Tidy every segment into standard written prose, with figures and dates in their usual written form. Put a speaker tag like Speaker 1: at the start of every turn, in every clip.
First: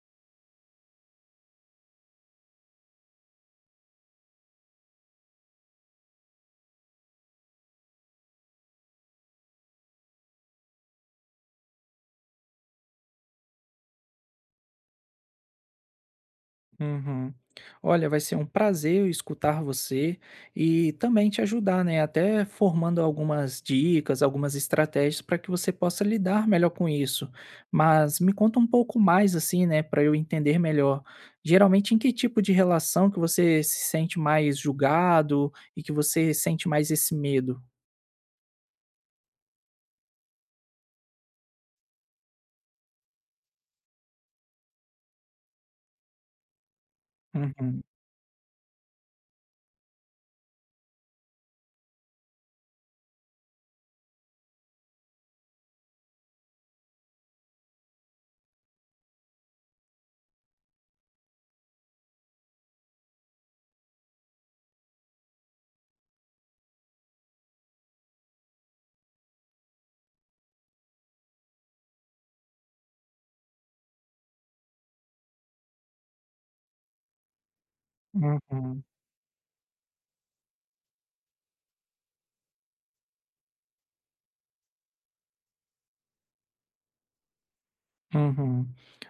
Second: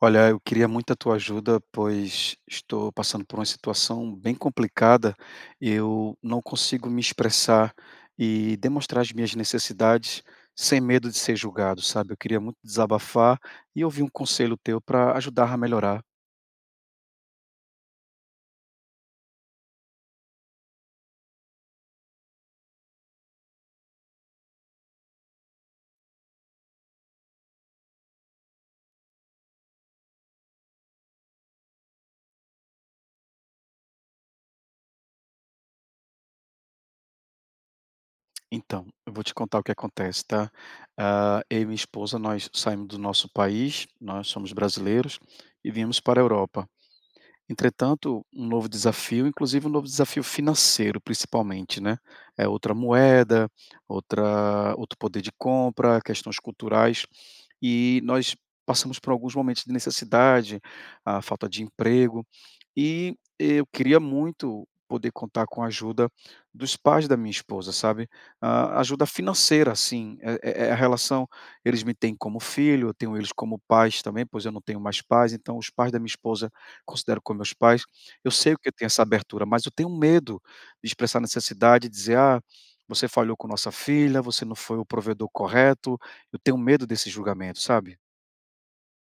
Speaker 1: Olha, eu queria muito a tua ajuda, pois estou passando por uma situação bem complicada. Eu não consigo me expressar e demonstrar as minhas necessidades sem medo de ser julgado, sabe? Eu queria muito desabafar e ouvir um conselho teu para ajudar a melhorar.
Speaker 2: Uhum. Olha, vai ser um prazer eu escutar você e também te ajudar, né? Até formando algumas dicas, algumas estratégias para que você possa lidar melhor com isso. Mas me conta um pouco mais, assim, né, para eu entender melhor. Geralmente, em que tipo de relação que você se sente mais julgado e que você sente mais esse medo?
Speaker 1: Então, eu vou te contar o que acontece, tá? Eu e minha esposa, nós saímos do nosso país, nós somos brasileiros e viemos para a Europa.
Speaker 2: Uhum,
Speaker 1: Entretanto, um novo desafio, inclusive um novo desafio financeiro principalmente, né. É outra moeda, outra outro poder de compra, questões culturais, e nós passamos por alguns momentos de necessidade, a falta de emprego, e eu queria muito poder contar com a ajuda dos pais da minha esposa, sabe? Ah, ajuda financeira, assim, é a relação, eles me têm como filho, eu tenho eles como pais também, pois eu não tenho mais pais, então os pais da minha esposa considero como meus pais. Eu sei que eu
Speaker 2: uhum.
Speaker 1: tenho essa abertura, mas eu tenho medo de expressar necessidade, dizer: "Ah, você falhou com nossa filha, você não foi o provedor correto, eu tenho medo desse julgamento, sabe."
Speaker 2: Uhum.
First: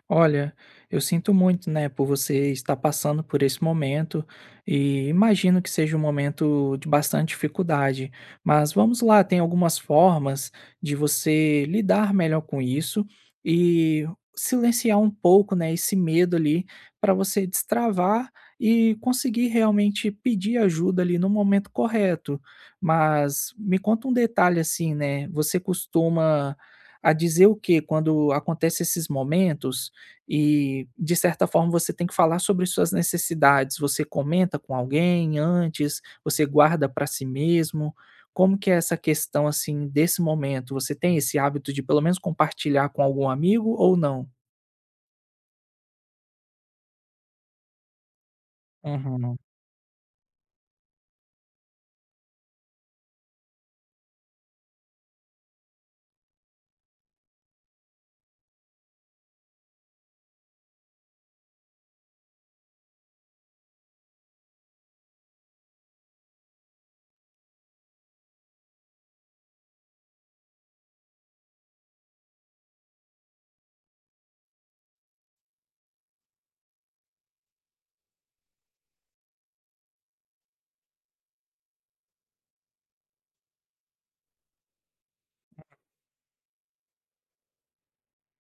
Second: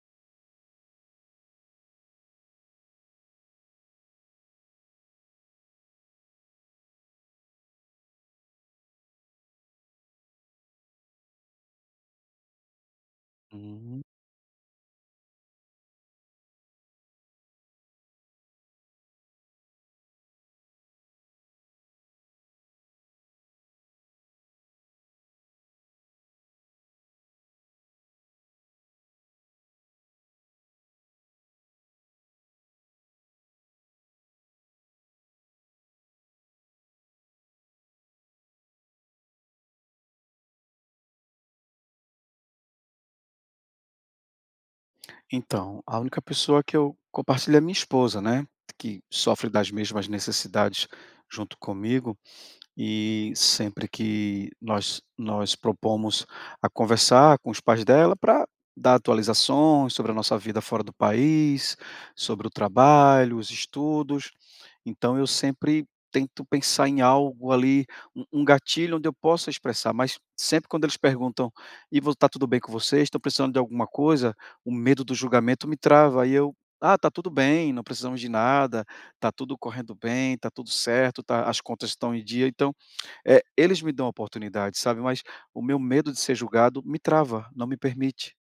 Speaker 2: Olha, eu sinto muito, né, por você estar passando por esse momento e imagino que seja um momento de bastante dificuldade, mas vamos lá, tem algumas formas de você lidar melhor com isso
Speaker 1: Hum.
Speaker 2: e silenciar um pouco, né, esse medo ali para você destravar e conseguir realmente pedir ajuda ali no momento correto. Mas me conta um detalhe assim, né? Você costuma a dizer o que Quando acontece esses momentos e, de certa forma, você tem que falar sobre suas necessidades. Você comenta com alguém antes? Você guarda para si mesmo? Como que é essa questão, assim, desse momento? Você tem esse hábito de pelo menos compartilhar com algum amigo ou não?
Speaker 1: Então, a única pessoa que eu compartilho é minha esposa, né, que
Speaker 2: Uhum.
Speaker 1: sofre das mesmas necessidades junto comigo. E sempre que nós propomos a conversar com os pais dela para dar atualizações sobre a nossa vida fora do país, sobre o trabalho, os estudos. Então eu sempre tento pensar em algo ali, um gatilho onde eu possa expressar, mas sempre quando eles perguntam: "E vo tá tudo bem com vocês? Estão precisando de alguma coisa?", o medo do julgamento me trava, aí eu: "Ah, tá tudo bem, não precisamos de nada, tá tudo correndo bem, tá tudo certo, tá, as contas estão em dia." Então é, eles me dão a oportunidade, sabe, mas o meu medo de ser julgado me trava, não me permite.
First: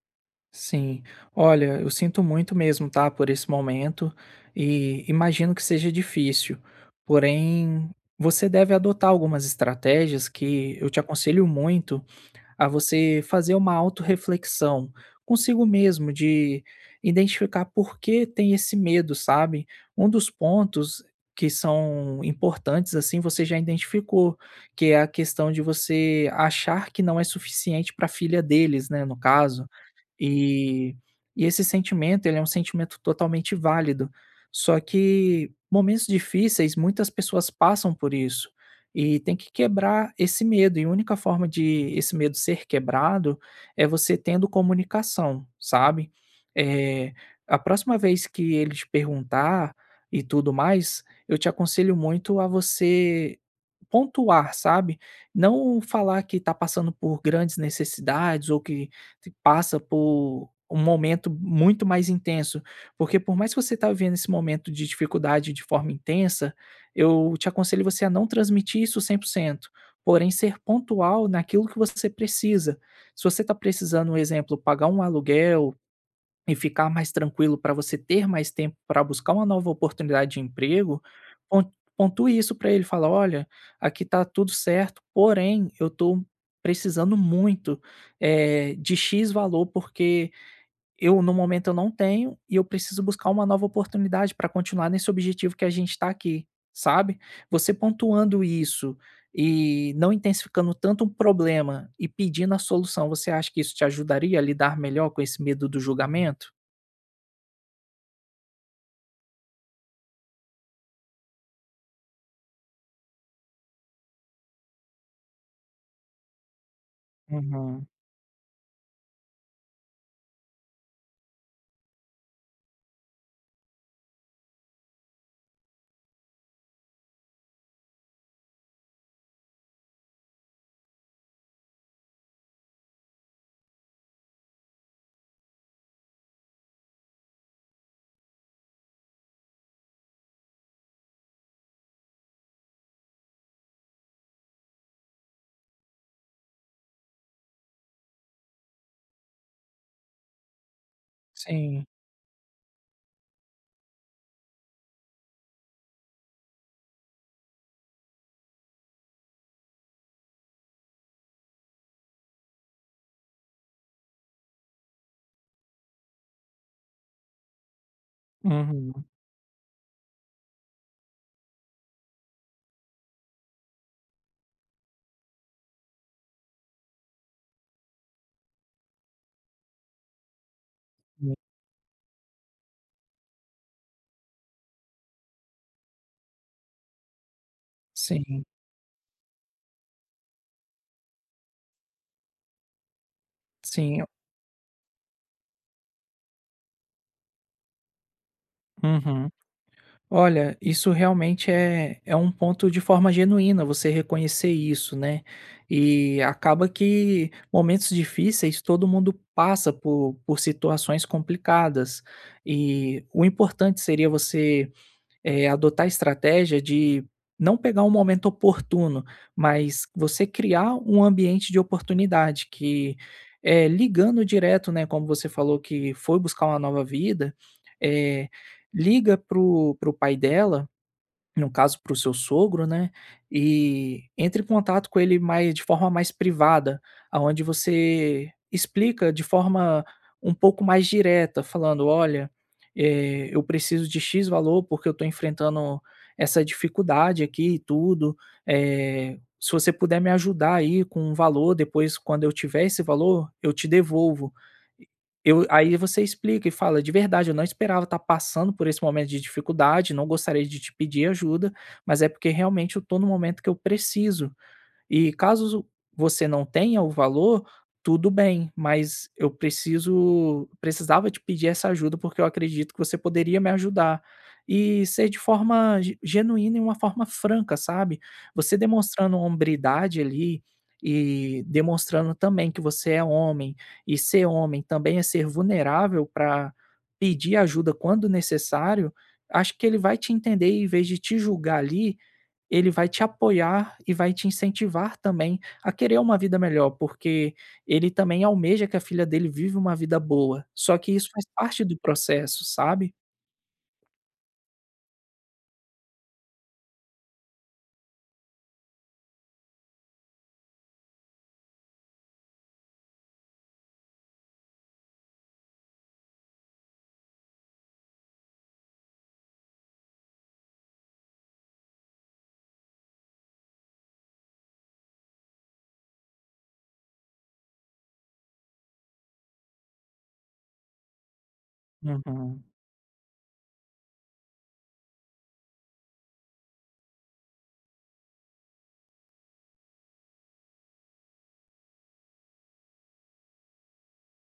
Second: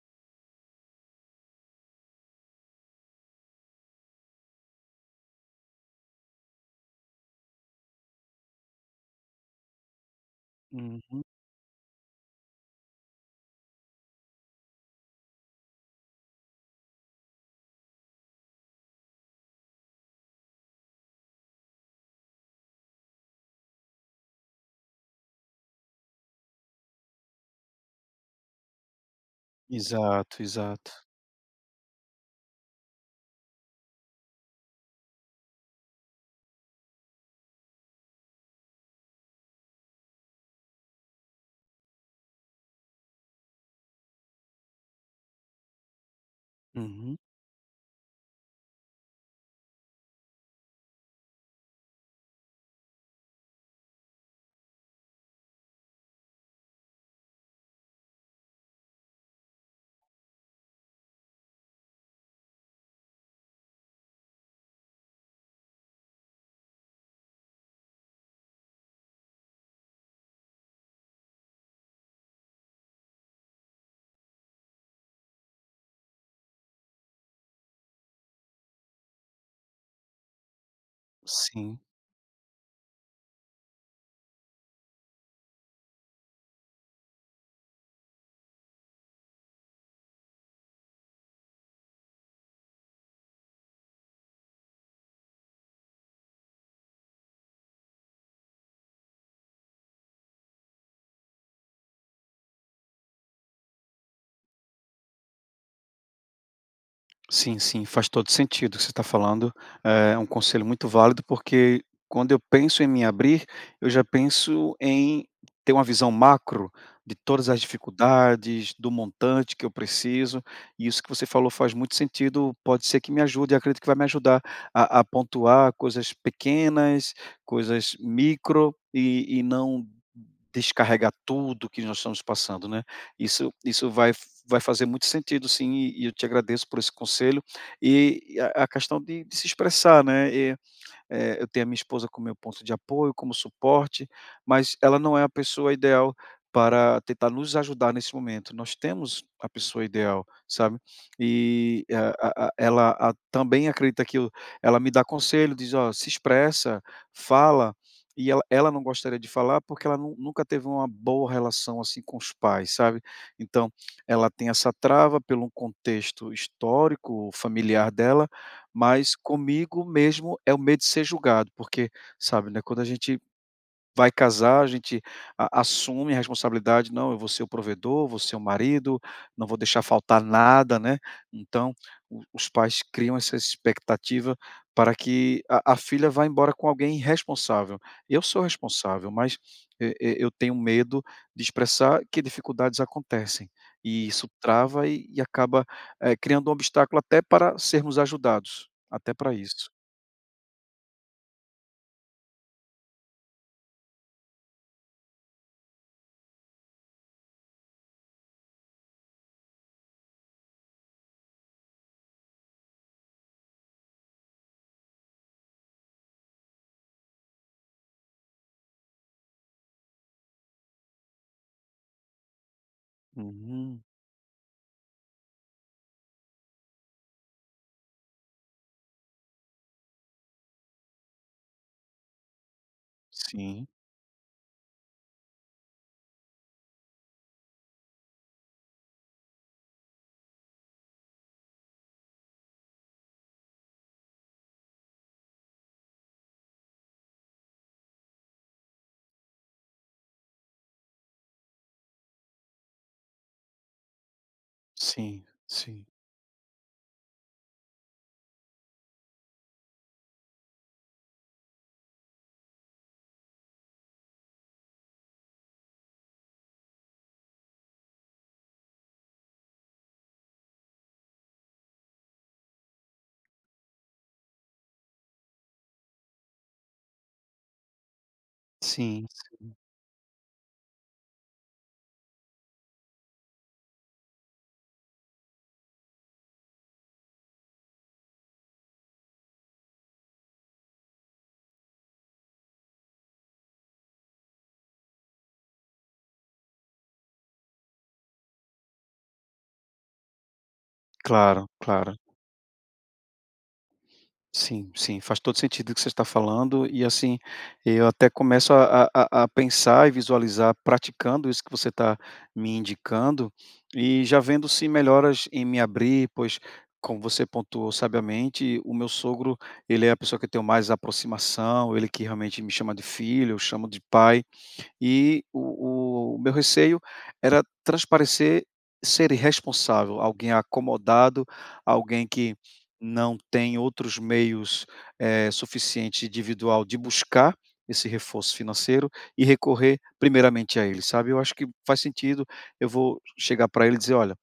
Speaker 2: Sim. Olha, eu sinto muito mesmo, tá, por esse momento e imagino que seja difícil. Porém, você deve adotar algumas estratégias que eu te
Speaker 1: Uhum.
Speaker 2: aconselho muito a você fazer uma autorreflexão consigo mesmo, de identificar por que tem esse medo, sabe. Um dos pontos que são importantes, assim, você já identificou, que é a questão de você achar que não é suficiente para a filha deles, né, no caso,
Speaker 1: Exato, exato.
Speaker 2: e e esse sentimento, ele é um sentimento totalmente válido, só que momentos difíceis, muitas pessoas passam por isso, e tem que quebrar esse medo, e a única forma de esse medo ser quebrado é você tendo comunicação, sabe. Eh,
Speaker 1: Uhum.
Speaker 2: a próxima vez que ele te perguntar e tudo mais, eu te aconselho muito a você pontuar, sabe. Não falar que está passando por grandes necessidades ou que se passa por um momento muito mais intenso, porque por mais que você tá vivendo esse momento de dificuldade de forma intensa, eu te aconselho você a não transmitir isso 100%, porém ser pontual naquilo que você precisa. Se você está precisando, um exemplo, pagar um aluguel, e ficar mais tranquilo para você ter mais tempo para buscar uma nova oportunidade de emprego, pon
Speaker 1: Sim.
Speaker 2: pontue isso para ele, fala: "Olha, aqui tá tudo certo, porém eu estou precisando muito, de X valor, porque eu no momento eu não tenho e eu preciso buscar uma nova oportunidade para continuar nesse objetivo que a gente está aqui", sabe. Você pontuando isso e não intensificando tanto um problema e pedindo a solução, você acha que isso te ajudaria a lidar melhor com esse medo do julgamento?
Speaker 1: Sim, sim, faz todo sentido o que você está falando. É um conselho muito válido, porque quando eu penso em me abrir, eu já penso em ter uma visão macro de todas as
Speaker 2: Uhum.
Speaker 1: dificuldades, do montante que eu preciso. E isso que você falou faz muito sentido. Pode ser que me ajude, e acredito que vai me ajudar a pontuar coisas pequenas, coisas micro e não descarregar tudo que nós estamos passando, né? Isso vai fazer muito sentido sim, e eu te agradeço por esse conselho. E a questão de se expressar, né, eu tenho a minha esposa como meu ponto de apoio, como suporte, mas ela não é a pessoa ideal para tentar nos ajudar nesse momento. Nós temos a pessoa ideal, sabe? E
Speaker 2: Sim.
Speaker 1: a ela a também acredita que eu, ela me dá conselho, diz: "Ó, se expressa, fala", e ela não gostaria de falar, porque ela nu nunca teve uma boa relação, assim, com os pais, sabe? Então, ela tem essa trava pelo contexto histórico familiar dela,
Speaker 2: Uhum.
Speaker 1: mas comigo mesmo é o medo de ser julgado, porque, sabe, né, quando a gente vai casar, a gente a assume a responsabilidade: "Não, eu vou ser o provedor, vou ser o marido, não vou deixar faltar nada", né.
Speaker 2: Hum,
Speaker 1: Então, o os pais criam essa expectativa para que a filha vá embora com alguém responsável. Eu sou
Speaker 2: Sim,
Speaker 1: responsável, mas e eu tenho medo de expressar que dificuldades acontecem,
Speaker 2: sim.
Speaker 1: e isso trava e acaba, criando um obstáculo até para sermos ajudados, até
Speaker 2: Uhum.
Speaker 1: para isso.
Speaker 2: Olha, isso realmente é um ponto de forma genuína, você reconhecer isso, né. E acaba que momentos difíceis todo mundo passa por situações complicadas, e o importante seria você adotar a estratégia de não pegar um momento oportuno, mas você criar um ambiente de oportunidade que,
Speaker 1: Uhum.
Speaker 2: ligando direto, né, como você falou que foi buscar uma nova vida, eh, liga pro pai dela, no caso, para o seu sogro, né,
Speaker 1: Sim,
Speaker 2: e entre em contato com ele mais de forma mais privada, aonde você explica de forma um pouco mais direta, falando: "Olha, eu preciso de X valor, porque eu estou enfrentando essa dificuldade aqui e tudo, se você puder me ajudar aí com um valor, depois quando eu tiver esse valor, eu te devolvo".
Speaker 1: sim,
Speaker 2: Eu, aí
Speaker 1: sim,
Speaker 2: você explica e fala: "De verdade, eu não esperava estar passando por esse momento de dificuldade, não gostaria de te pedir ajuda, mas é porque realmente eu estou no momento que eu preciso. E caso você não tenha o valor, tudo bem, mas eu preciso precisava te pedir essa ajuda, porque eu acredito que você poderia me ajudar. E ser de forma ge genuína e uma forma franca, sabe. Você
Speaker 1: sim.
Speaker 2: demonstrando hombridade ali, e demonstrando também que você é homem, e ser homem também é ser vulnerável para pedir ajuda quando necessário, acho que ele vai te entender, e, em vez de te julgar ali, ele vai te apoiar e vai te incentivar também a querer uma vida melhor, porque ele também almeja que a filha dele vive uma vida boa, só que isso faz
Speaker 1: Claro,
Speaker 2: parte do
Speaker 1: claro.
Speaker 2: processo, sabe?
Speaker 1: Sim, sim, faz todo sentido o que você está falando e, assim, eu até começo a pensar e visualizar praticando isso que você está me indicando e já vendo se melhoras em me abrir, pois, como você pontuou sabiamente, o meu sogro, ele é a pessoa que eu tenho mais aproximação, ele que realmente me chama de filho, eu chamo de pai, e o meu receio era transparecer ser irresponsável, alguém acomodado, alguém que
Speaker 2: Uhum.
Speaker 1: não tem outros meios, suficiente individual de buscar esse reforço financeiro e recorrer primeiramente a ele, sabe. Eu acho que faz sentido, eu vou chegar para ele e dizer: "Olha,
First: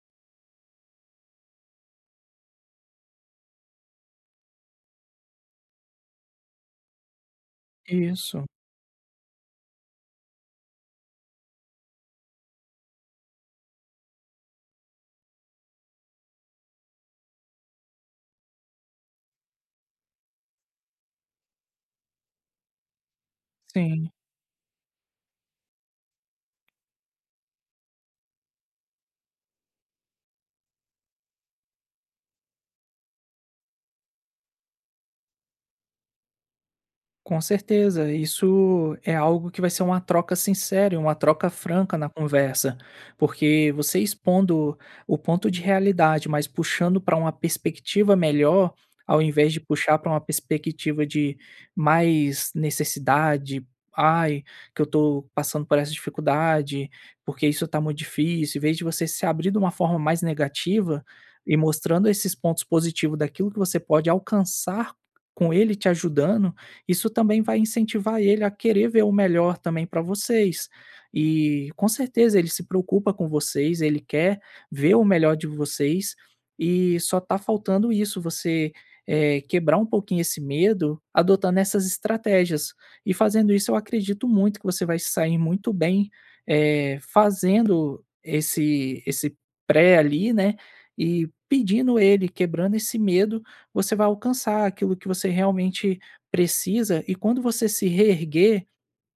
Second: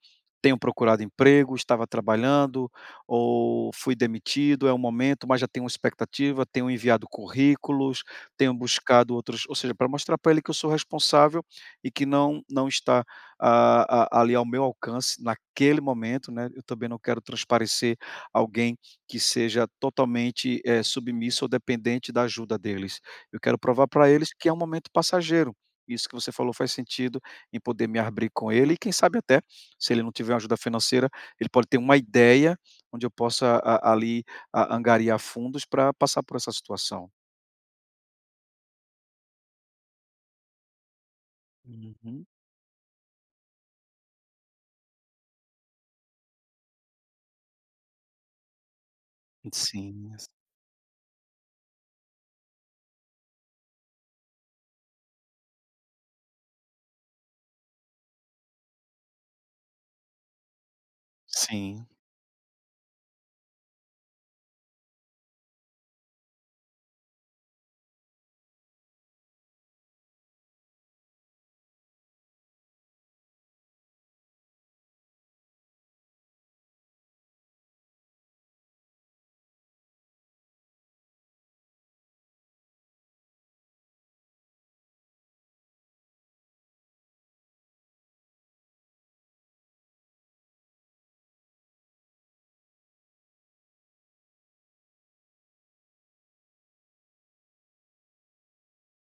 Speaker 1: tenho procurado emprego, estava trabalhando ou fui demitido, é o momento, mas já tenho uma expectativa, tenho enviado currículos,
Speaker 2: Isso,
Speaker 1: tenho buscado outros", ou seja, para mostrar para ele que eu sou responsável e que não está, ali ao meu alcance naquele momento, né. Eu também não quero transparecer alguém que seja totalmente, submisso ou dependente da ajuda deles. Eu quero provar para
Speaker 2: sim.
Speaker 1: eles que é um momento passageiro. Isso que você falou faz sentido, em poder me abrir com ele e quem sabe até, se ele não tiver uma ajuda financeira, ele pode ter uma ideia onde eu possa a ali a angariar fundos para passar por essa situação.
Speaker 2: Com certeza, isso é algo que vai ser uma troca sincera, e uma troca franca na
Speaker 1: Uhum.
Speaker 2: conversa, porque você expondo o ponto de realidade, mas puxando para uma perspectiva melhor, ao invés de puxar para
Speaker 1: Sim,
Speaker 2: uma perspectiva de mais necessidade, ai, que eu estou passando por essa dificuldade, porque isso está muito difícil, em vez de você se abrir de uma forma mais negativa e
Speaker 1: sim.
Speaker 2: mostrando esses pontos positivos daquilo que você pode alcançar com ele te ajudando, isso também vai incentivar ele a querer ver o melhor também para vocês. E com certeza ele se preocupa com vocês, ele quer ver o melhor de vocês e só está faltando isso, você quebrar um pouquinho esse medo adotando essas estratégias. E fazendo isso, eu acredito muito que você vai se sair muito bem fazendo esse pré ali, né? E pedindo ele, quebrando esse medo, você vai alcançar aquilo que você realmente precisa, e quando você se reerguer,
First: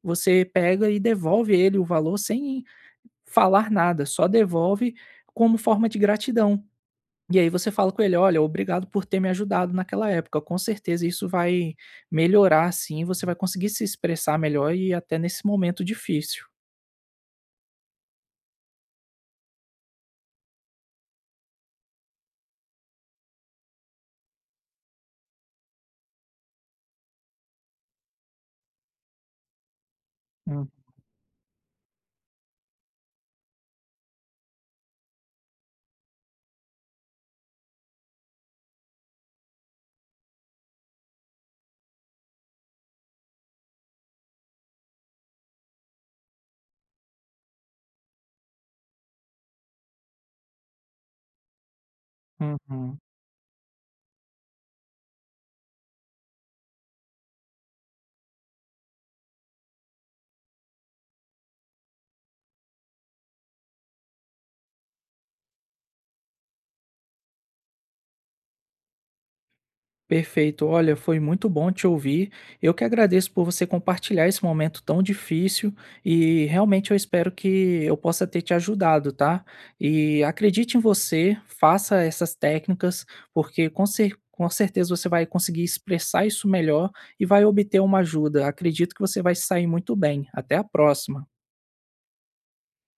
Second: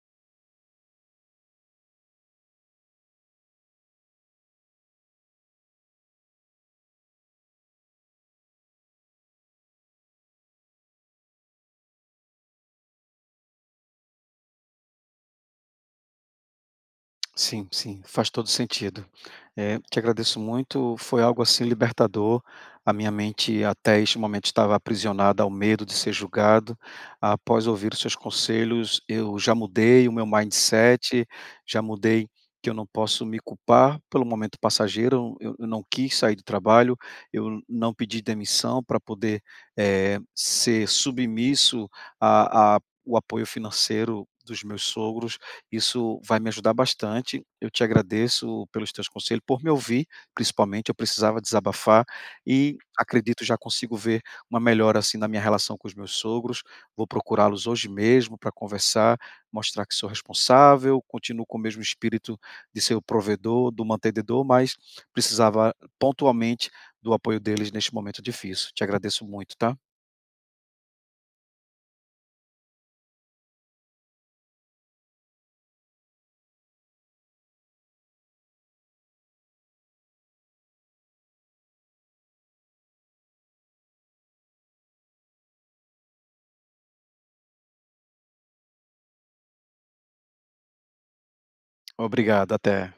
Speaker 2: você pega e devolve ele o valor sem falar nada, só devolve como forma de gratidão. E aí você fala com ele: "Olha, obrigado por ter me ajudado naquela época, com certeza isso vai melhorar sim, você vai conseguir se expressar melhor e até nesse momento difícil".
Speaker 1: Sim, sim, faz todo sentido. Te agradeço muito, foi algo assim libertador. A minha mente até este momento estava aprisionada ao medo de ser julgado. Após ouvir os seus conselhos, eu já mudei o meu
Speaker 2: Hum,
Speaker 1: mindset, já mudei, que eu não posso me culpar pelo momento passageiro. Eu não quis sair do trabalho, eu não pedi demissão para poder ser submisso a o apoio financeiro dos meus sogros, isso vai me ajudar bastante. Eu te agradeço pelos teus conselhos, por me ouvir, principalmente. Eu precisava desabafar e
Speaker 2: uhum.
Speaker 1: acredito já consigo ver uma melhora assim na minha relação com os meus sogros. Vou procurá-los hoje mesmo para conversar, mostrar que sou responsável, continuo com o mesmo espírito de ser o provedor, do mantenedor, mas precisava pontualmente do apoio deles neste momento difícil. Te agradeço muito, tá?
Speaker 2: Perfeito. Olha, foi muito bom te ouvir. Eu que agradeço por você compartilhar esse momento tão difícil e realmente eu espero que eu possa ter te ajudado, tá? E acredite em você, faça essas técnicas, porque com certeza você vai conseguir expressar isso melhor e vai obter uma ajuda. Acredito que você vai sair muito bem. Até a próxima.
Speaker 1: Obrigado, até.